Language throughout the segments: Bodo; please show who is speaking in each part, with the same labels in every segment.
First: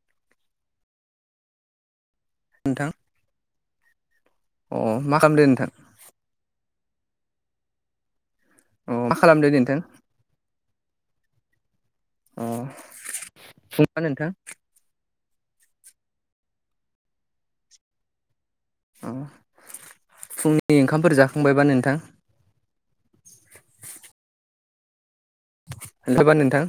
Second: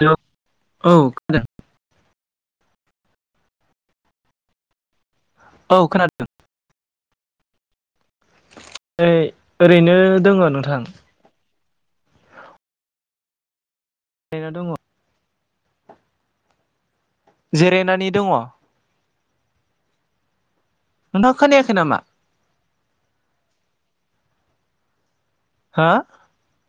Speaker 1: हेलौ औ खोना
Speaker 2: नोंथां अ मा खालामदो नोंथां
Speaker 1: खौ खोनादों
Speaker 2: अ मा
Speaker 1: ओइ
Speaker 2: खालामदो नोंथां
Speaker 1: ओरैनो दोङो नोंथां
Speaker 2: अ [unintelligible] नोंथां
Speaker 1: ओरैनो दङ जिरायनानै दङ
Speaker 2: अ फुंनि ओंखामफोर
Speaker 1: नोंथाङा
Speaker 2: जाखांबायबा
Speaker 1: खोनायाखै
Speaker 2: नोंथां
Speaker 1: नामा हा
Speaker 2: [unintelligible] नोंथां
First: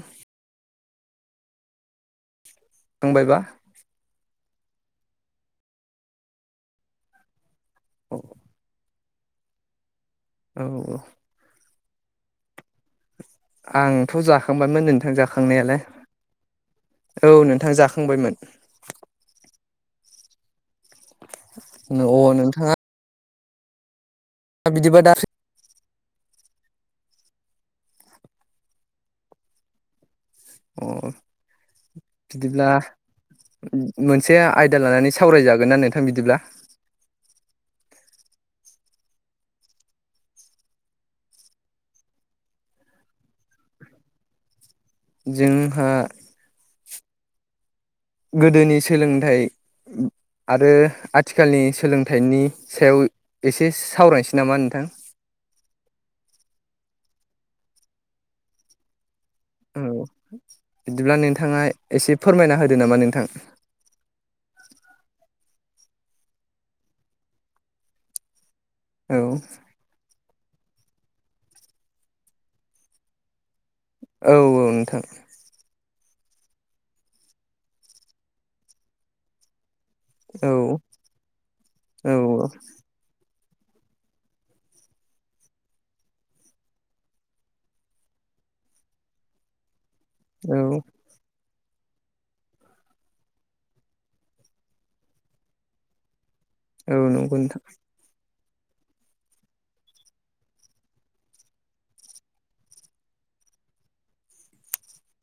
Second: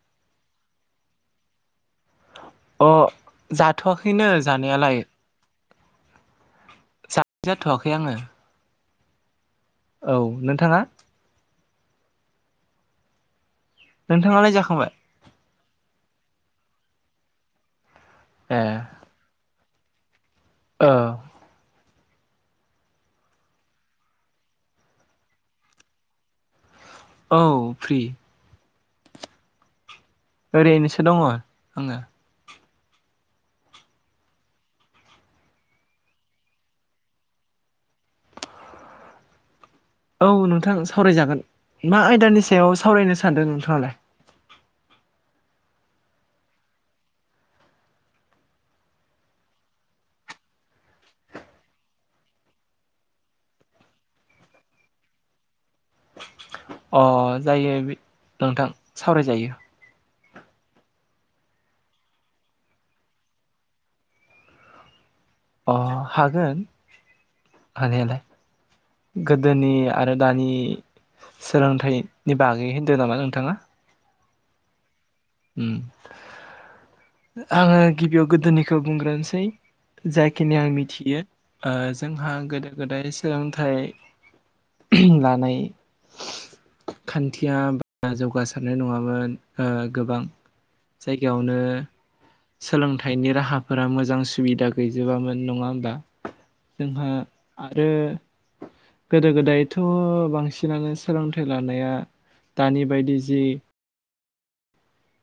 Speaker 1: अ
Speaker 2: जाखांबायबा
Speaker 1: जाथ'वाखैनो जानायालाय जाथ'वाखै आङो
Speaker 2: औ
Speaker 1: औ नोंथाङा
Speaker 2: आंथ'
Speaker 1: नोंथाङालाय
Speaker 2: जाखांबायमोन
Speaker 1: जाखांबाय
Speaker 2: नोंथां जाखांनायालाय औ नोंथां जाखांबायमोन
Speaker 1: ए ओ
Speaker 2: अ नोंथाङा दा बिदिबा दा
Speaker 1: औ फ्रि
Speaker 2: अ
Speaker 1: ओरैनोसो दङ आङो
Speaker 2: बिदिब्ला मोनसे आयदा लानानै सावरायजागोन ना नोंथां बिदिब्ला
Speaker 1: औ नोंथां सावरायजागोन मा आयदानि सायाव सावरायनो सानदों नोंथाङालाय
Speaker 2: जोंहा गोदोनि सोलोंथाइ आरो आथिखालनि सोलोंथाइनि सायाव एसे सावरायनोसै नामा नोंथां?
Speaker 1: अ जायो बिद नोंथां सावरायजायो।
Speaker 2: औ बिदिब्ला नोंथाङा एसे फोरमायना होदो नामा नोंथां।
Speaker 1: अ हागोन
Speaker 2: औ
Speaker 1: हानायालाय‌। गोदोनि आरो दानि सोलोंथाइनि बागै होन्दों नामा नोंथाङा? दा
Speaker 2: औ औ नोंथां।
Speaker 1: उम आङो गिबियाव गोदोनिखौ बुंग्रोनसै।
Speaker 2: औ
Speaker 1: जायखिनि आं मिनथियो ओ
Speaker 2: औ
Speaker 1: जोंहा गोदो गोदाय सोलोंथाइ लानाय खान्थिया बारा जौगासारनाय नङामोन। ओ गोबां
Speaker 2: औ।
Speaker 1: जायगायावनो सोलोंथाइनि राहाफोरा मोजां सुबिदा गैजोबामोन। नङा होमबा?
Speaker 2: औ
Speaker 1: जोंहा
Speaker 2: नंगौ नोंथां
Speaker 1: आरो गोदो गोदायथ' बांसिनानो सोलोंथाइ लानाया दानि बायदि जि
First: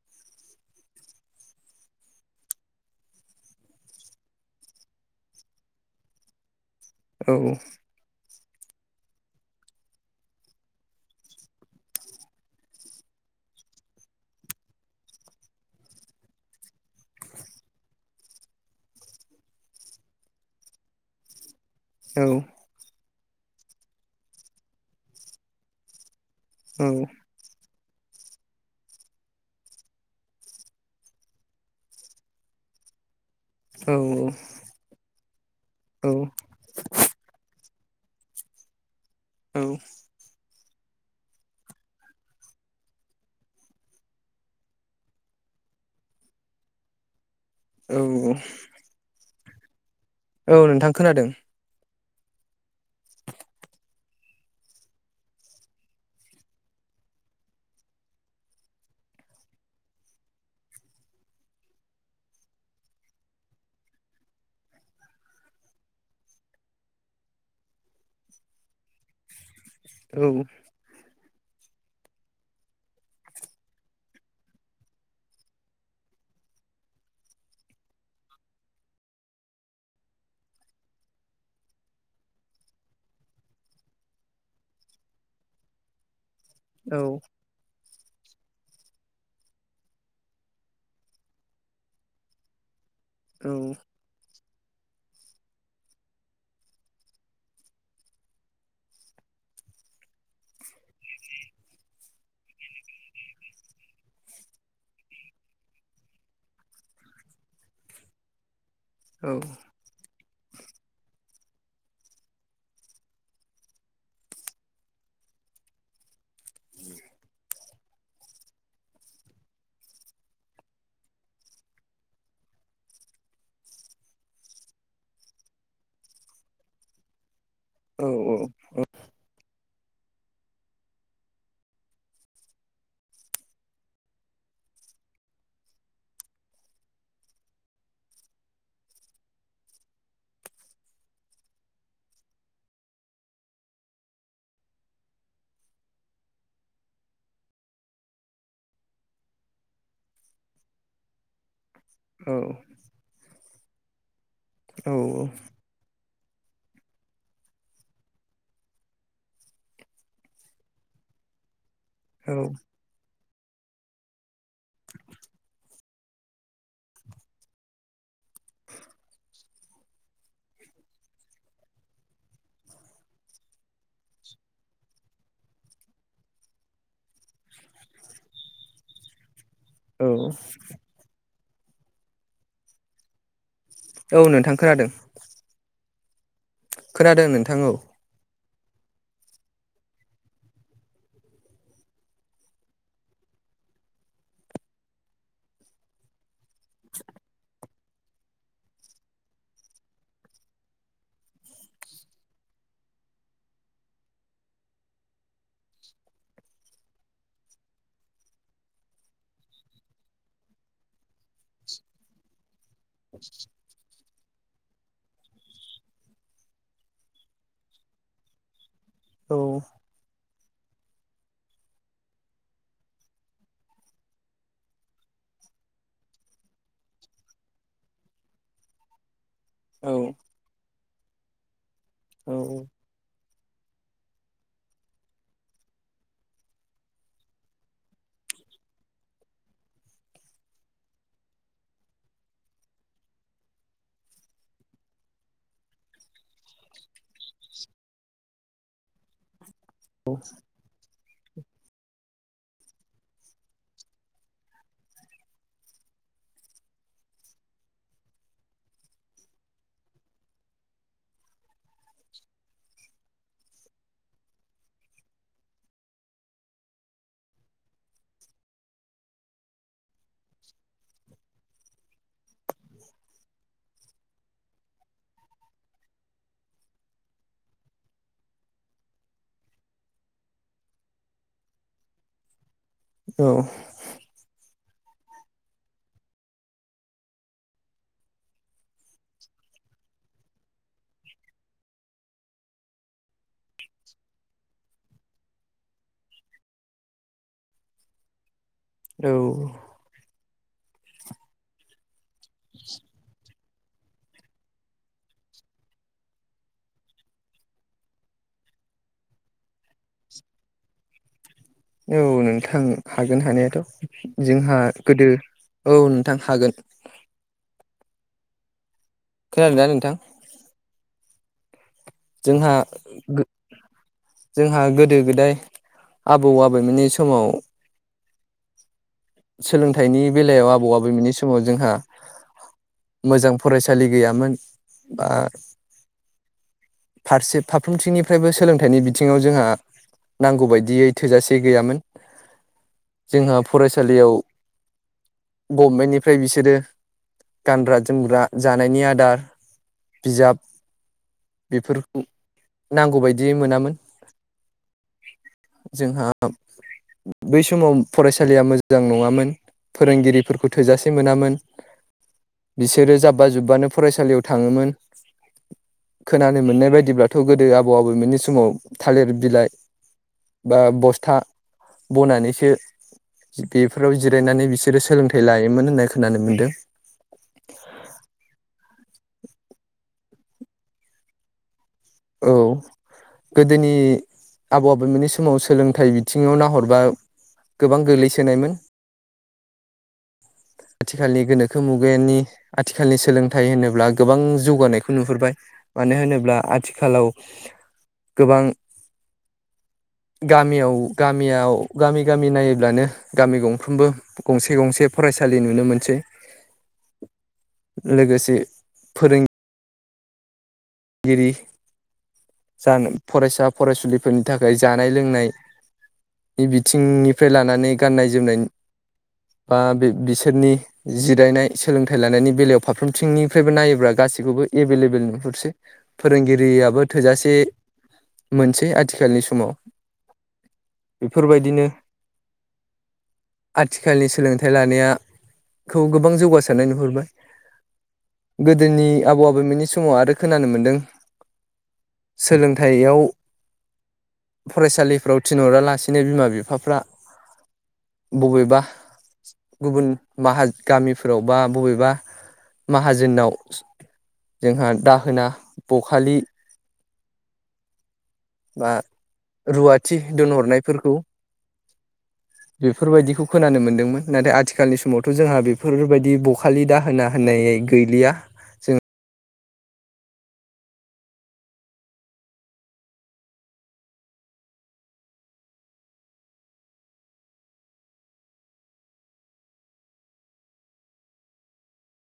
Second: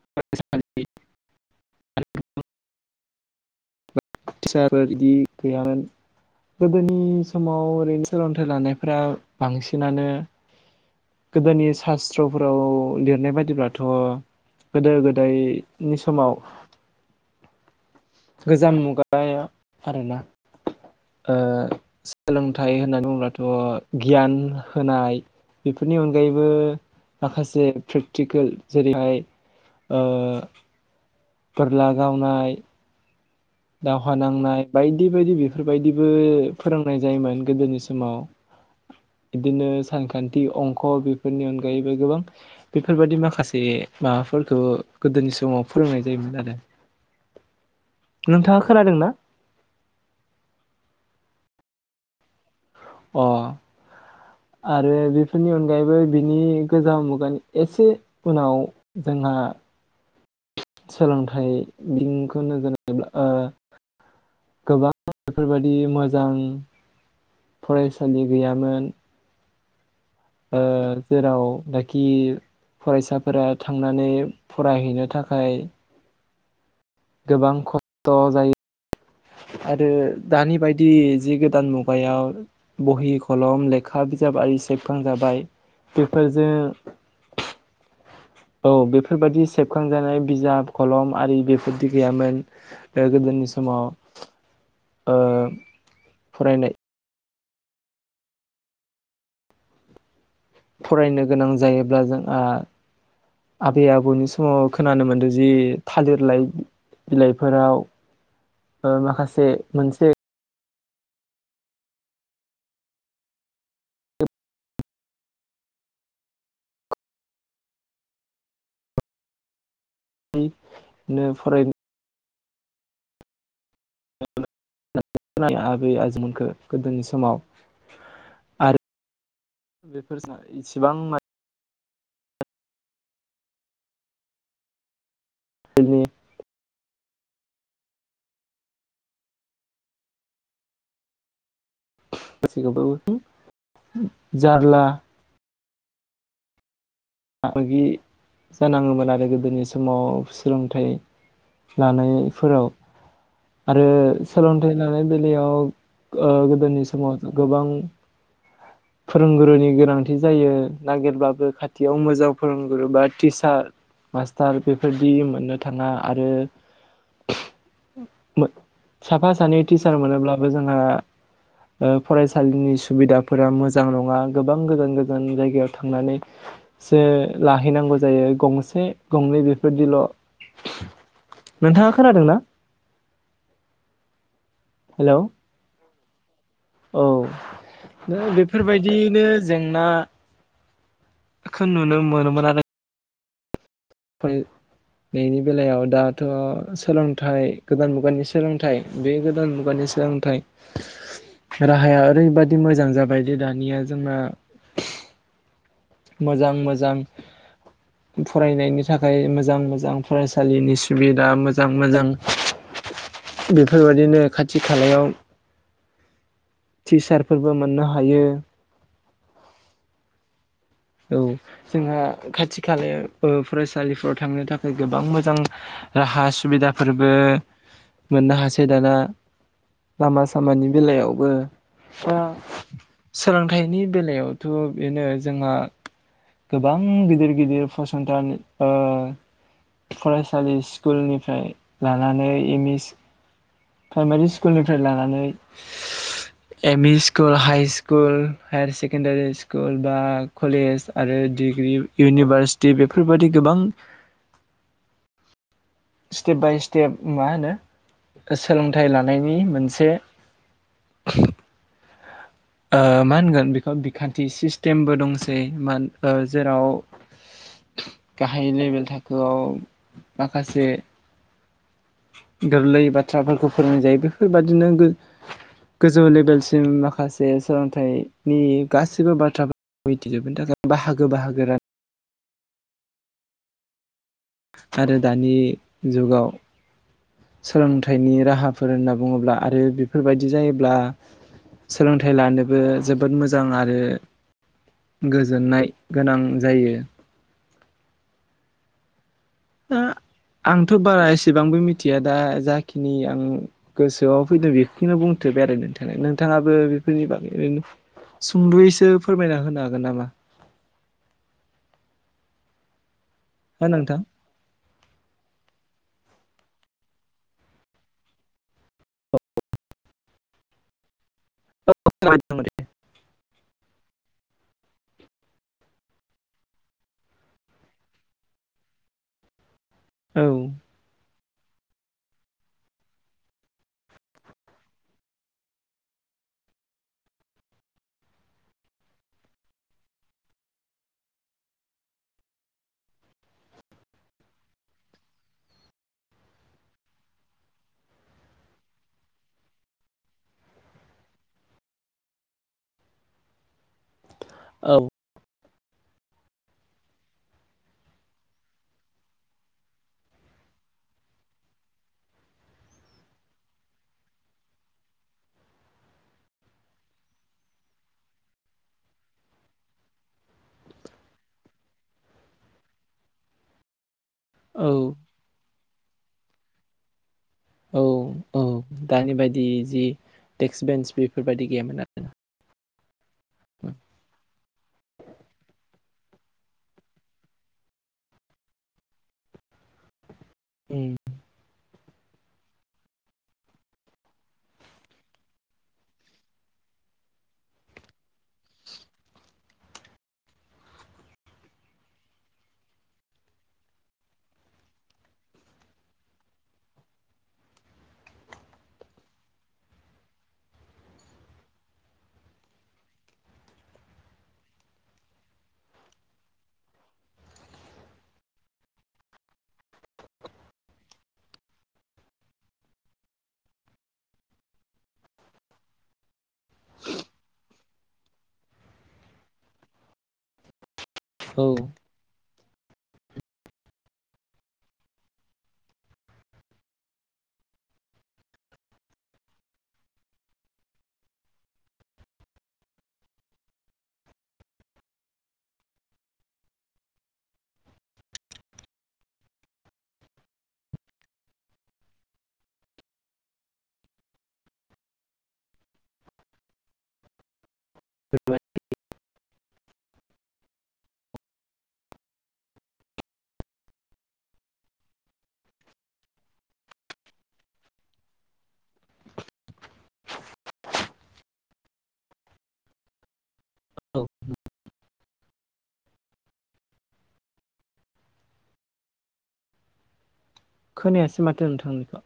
Speaker 1: [unintelligible] फिसाबो इदि गैयामोन‌। गोदोनि
Speaker 2: औ
Speaker 1: समाव ओरैन सोलोंथाइ लानायफ्रा बांसिनानो गोदोनि सास्त्रफोराव लिरनाय बायदिब्लाथ' गोदो गोदायनि समाव गोजाम मुगायाव आरोना। ओ
Speaker 2: औ
Speaker 1: सोलोंथा थाय होननानै बुङोब्लाथ' गियान होनाय आ बेफोरनि अनगायैबो
Speaker 2: औ
Speaker 1: माखासेे फ्रेक टिकोल जेरैहाय ओ बोरला गावनाय दावहा
Speaker 2: औ
Speaker 1: नांनाय बायदि बायदि बेफोरबायदिबो फोरोंनाय जायोमोन गोदोनि सिमाव
Speaker 2: औ
Speaker 1: बिदिनो सान खान्थि अंख बेफोरनि अनगायैबो गोबां बेफोरबायादि माखासे माबाफोरखौ गोदोनि समाव फोरोंनाय जायोमोन आरो।
Speaker 2: औ
Speaker 1: नोंथाङा खोनादों ना?
Speaker 2: औ नोंथां खोनादों।
Speaker 1: अ आरो बेफोरनि अनगायैबो बिनि गोजाम मुगानि एसे उनाव जोंहा सोलोंथाइ बिनखौ नोजोर लायोब्ला ओ गोबां बेफोरबायदि मोजां फरायसालि गैयामोन।
Speaker 2: औ।
Speaker 1: ओ जेराव नाखि फरायसाफोरा थांनानै फरायहैनो थाखाय गोबां ख'थ' जायो आरो दानि बायदि जि गोदान मुगायाव बहि खलम लेखा बिजाब आरि सेबखांजाबाय बेफोरजो
Speaker 2: औ
Speaker 1: औ बेफोरबायाददि सेबखांजानाय बिजाब खलम आरि बेफोरदि गैयामोन। ओ गोदोनि
Speaker 2: औ
Speaker 1: समाव ओ फरायनाय फरायनो गोनां जायोब्ला जोंआ आबै आबौनि समाव खोनानो मोन्दों जि थालिर लाइ बिलाइफोराव ओ माखासे मोनसे [unintelligible] [unintelligible] आबै-आजौमोनखौ
Speaker 2: औ
Speaker 1: आरो बेफो जोंहा इसिबां मानि बिदिनो [unintelligible] मोगा मोगि जानाङोमोन आरो गोदोनि समाव सोलोंथाइ लानायफोराव आरो सोलोंथाइ लानाय बेलायाव नोंथां। गोदोनि समाव गोबां। फोरोंगुरुनि गोनांथि जायो नागिरबाबो खाथि खायाव मोजां फोरोंगुरु बा टिचार मास्टार बेफोरदि मोननो नोंथां थाङा आरो। साफा सानै टिचार मोनोब्लाबो जोंहा फरायसालिनि सुबिदाफोरा मोजां नङा गोबां गोजान गोजान जायगायाव थांनानै। सो लाहैनांगौ जायो गंसे गंनै बेफोरदिल' नोंथाङा खोनादों ना?
Speaker 2: औ नोंथां खोनादों।
Speaker 1: हेलौ। औ।
Speaker 2: खोनादों नोंथां औ
Speaker 1: नों बेफोरबायदिनो जेंनाखो नुनो मोनोमोन आरो। ओमफ्राय फरायनायनि बेलायाव दाथ' सोलोंथाइ गोदान मुगानि सोलोंथाइ बे गोदान मुगानि सोलोंथाइ।
Speaker 2: [inaudible]
Speaker 1: राहाया ओरैबादि मोजां जाबाय दे ओ दानिया जोंना मोजां मोजां। फरायनायनि थाखाय मोजां मोजां फरायसालिनि सुबिदा मोजां मोजां।
Speaker 2: [inaudible]
Speaker 1: बेफोरबादिनो खाथि खालायाव टिचारफोरबो मोननो हायो।
Speaker 2: औ
Speaker 1: औ जोंहा खाथि खालायाव फरायसालिफ्राव थांनो थाखाय गोबां मोजां। ओ राहा सुबिदाफोरबो मोननो हासै दाना लामा सामानि बेलायावबो दा
Speaker 2: औ।
Speaker 1: सोलोंथाइनि बेलायावथ' बेनो जोंहानो ओ गोबां गिदिर गिदिर फसंथान ओ फरायसालि स्कुलनिफ्राय लानानै एम इस प्राइमारि स्कुलनिफ्राय लानानै एमि school, high school, higher secondary school बा कलेज आरो डिग्रि इउनिभारसिटि बेफोरबादि गोबां स्टेप बाय स्टेप मा होनो सोलोंथाइ लानायनि मोनसे। ओ मा होनगोन बेखौ बिखान्थि सिस्टेमबो दंसै मा जेराव ओ गाहाय लेभेल थाखोआव माखासे गोरलै बाथ्राफोरखौ फोरोंनाय जायो बेफोरबादिनो। गोजौ लेभेलसिम माखासे जे सोलोंथाइनि गासिबो बाथ्रा मिथिजोबनो थाखाय बाहागो बाहागो राना
Speaker 2: उम।
Speaker 1: आरो दानि जुगाव। सोलोंथाइनि राहाफोर होनना बुङोब्ला आरो बेफोरबायदि जायोब्ला। सोलोंथाइ लानोबो जोबोद मोजां आरो। गोजोननाय गोनां जायो।
Speaker 2: औ
Speaker 1: दा आंथ' बारा एसेबांबो मिथिया दा जाखिनि आं गोसोआव फैदों बेखौनो बुंथोबबाय आरो नोंथांनो नोंथाङाबो बेफोरनि बागै ओरैनो सुंद'यैसो फोरमायना होनो हागोन नामा?
Speaker 2: औ नोंथां हागोन
Speaker 1: हो
Speaker 2: हानायाथ'
Speaker 1: नोंथां
Speaker 2: जोंहा गोदो औ नोंथां हागोन। खोनादोंना नोंथां? जोंहा गो जोंहा गोदो गोदाय आबौ आबैमोननि समाव सोलोंथाइनि
Speaker 1: औ
Speaker 2: बेलायाव आबौ आबौमोननि स माव जोंहा मोजां फरायसालि गैयामोन बा फारसे फारफ्रोमथिंनिफ्रायबो सोलोंथाइनि बिथिङाव जोंहा नांगौ बायदियै थोजासे गैयामोन जोंहा फरायसालियाव गभमेन्टनिफ्राय बिसोरो गानग्रा जोमग्रा जानायनि आदार बिजाब बेफोर नांगौबायदि मोनामोन।
Speaker 1: औ
Speaker 2: जोंहा बै समाव फरायसालिया मोजां नङामोन। फोरोंगिरिफोरखौ थोजासे मोनामोन। बिसोरो जाब्बा जुब्बानो फरायसालियाव थाङोमोन। खोनानो मोननाय बायदिब्लाथ' गोदो आबौ आबौमोननि समाव थालिर बिलाइ ओ बा बस्था बनानैसो बेफोराव जिरायनानै बिसोरो सोलोंथाइ लायोमोन होननाय खोनानो मोन्दों।
Speaker 1: औ औ दानि बायदि जि देक्स बेन्स बेफोरबायदि गैयामोन आरोना।
Speaker 2: औ गोदोनि आबौ आबौमोननि समाव सोलोंथाइ बिदि आथिङाव नाहरबा गोबां गोग्लैसोनायमोन।
Speaker 1: उम
Speaker 2: आथिखालनि गोनोखो मुगानि आथिखालनि सोलोंथाइ होनोब्ला गोबां जौगानायखौ नुहुरबाय। मानो होनोब्ला आथिखालाव गोबां गामियाव गामियाव गामि गामि नायोबब्लानो गामि गंफ्रोमबो गंसे गंसे फरायसालि नुनो मोनसै। लोगोसे फोरों गिरि जानो फरायसा फरायसुलिफोरनि थाखाय जानाय लोंनाय बिथिंनिफ्राय लानानै गाननाय जोमनाय बा बे बिसोरनि जिरायनाय सोलोंथाइ लानायनि बेलायाव फारफ्रोमथिंनिफ्रायबो नायोब्ला गासैखौबो एभेलेबोेल नुहरसै। फोरोंगिरियाबो थोजासे मोनसै आथिखालनि समाव
Speaker 1: औ औ
Speaker 2: बेफोरबायदिनो आथिखालनि सोलोंथाइ लानायाखौ गोबां जौगासारनाय नुहुरबाय। गोदोनि आबौ आबैमोननि समाव आरो खोनानो मोनदों सोलोंथायाव फरायसालिफ्राव थिनहरालासिनो बिमा बिफाफ्रा बबेबा गुबुन माह गामिफोराव बा बबेबा माहाजोनाव जोंहा दाहोना बखालि
Speaker 1: जोबबाय
Speaker 2: बा रुवाथि दोनहरनायफोरखौ बेफोरबायदिखौ खोनानो मोन्दोंमोन नाथाय आथिखालनि समावथ' जोंहा बेफोरबायदि बखालि दाहोना होननाय गैलिया जों
Speaker 1: औ खोनायासै माथो नोंथांनिखौ?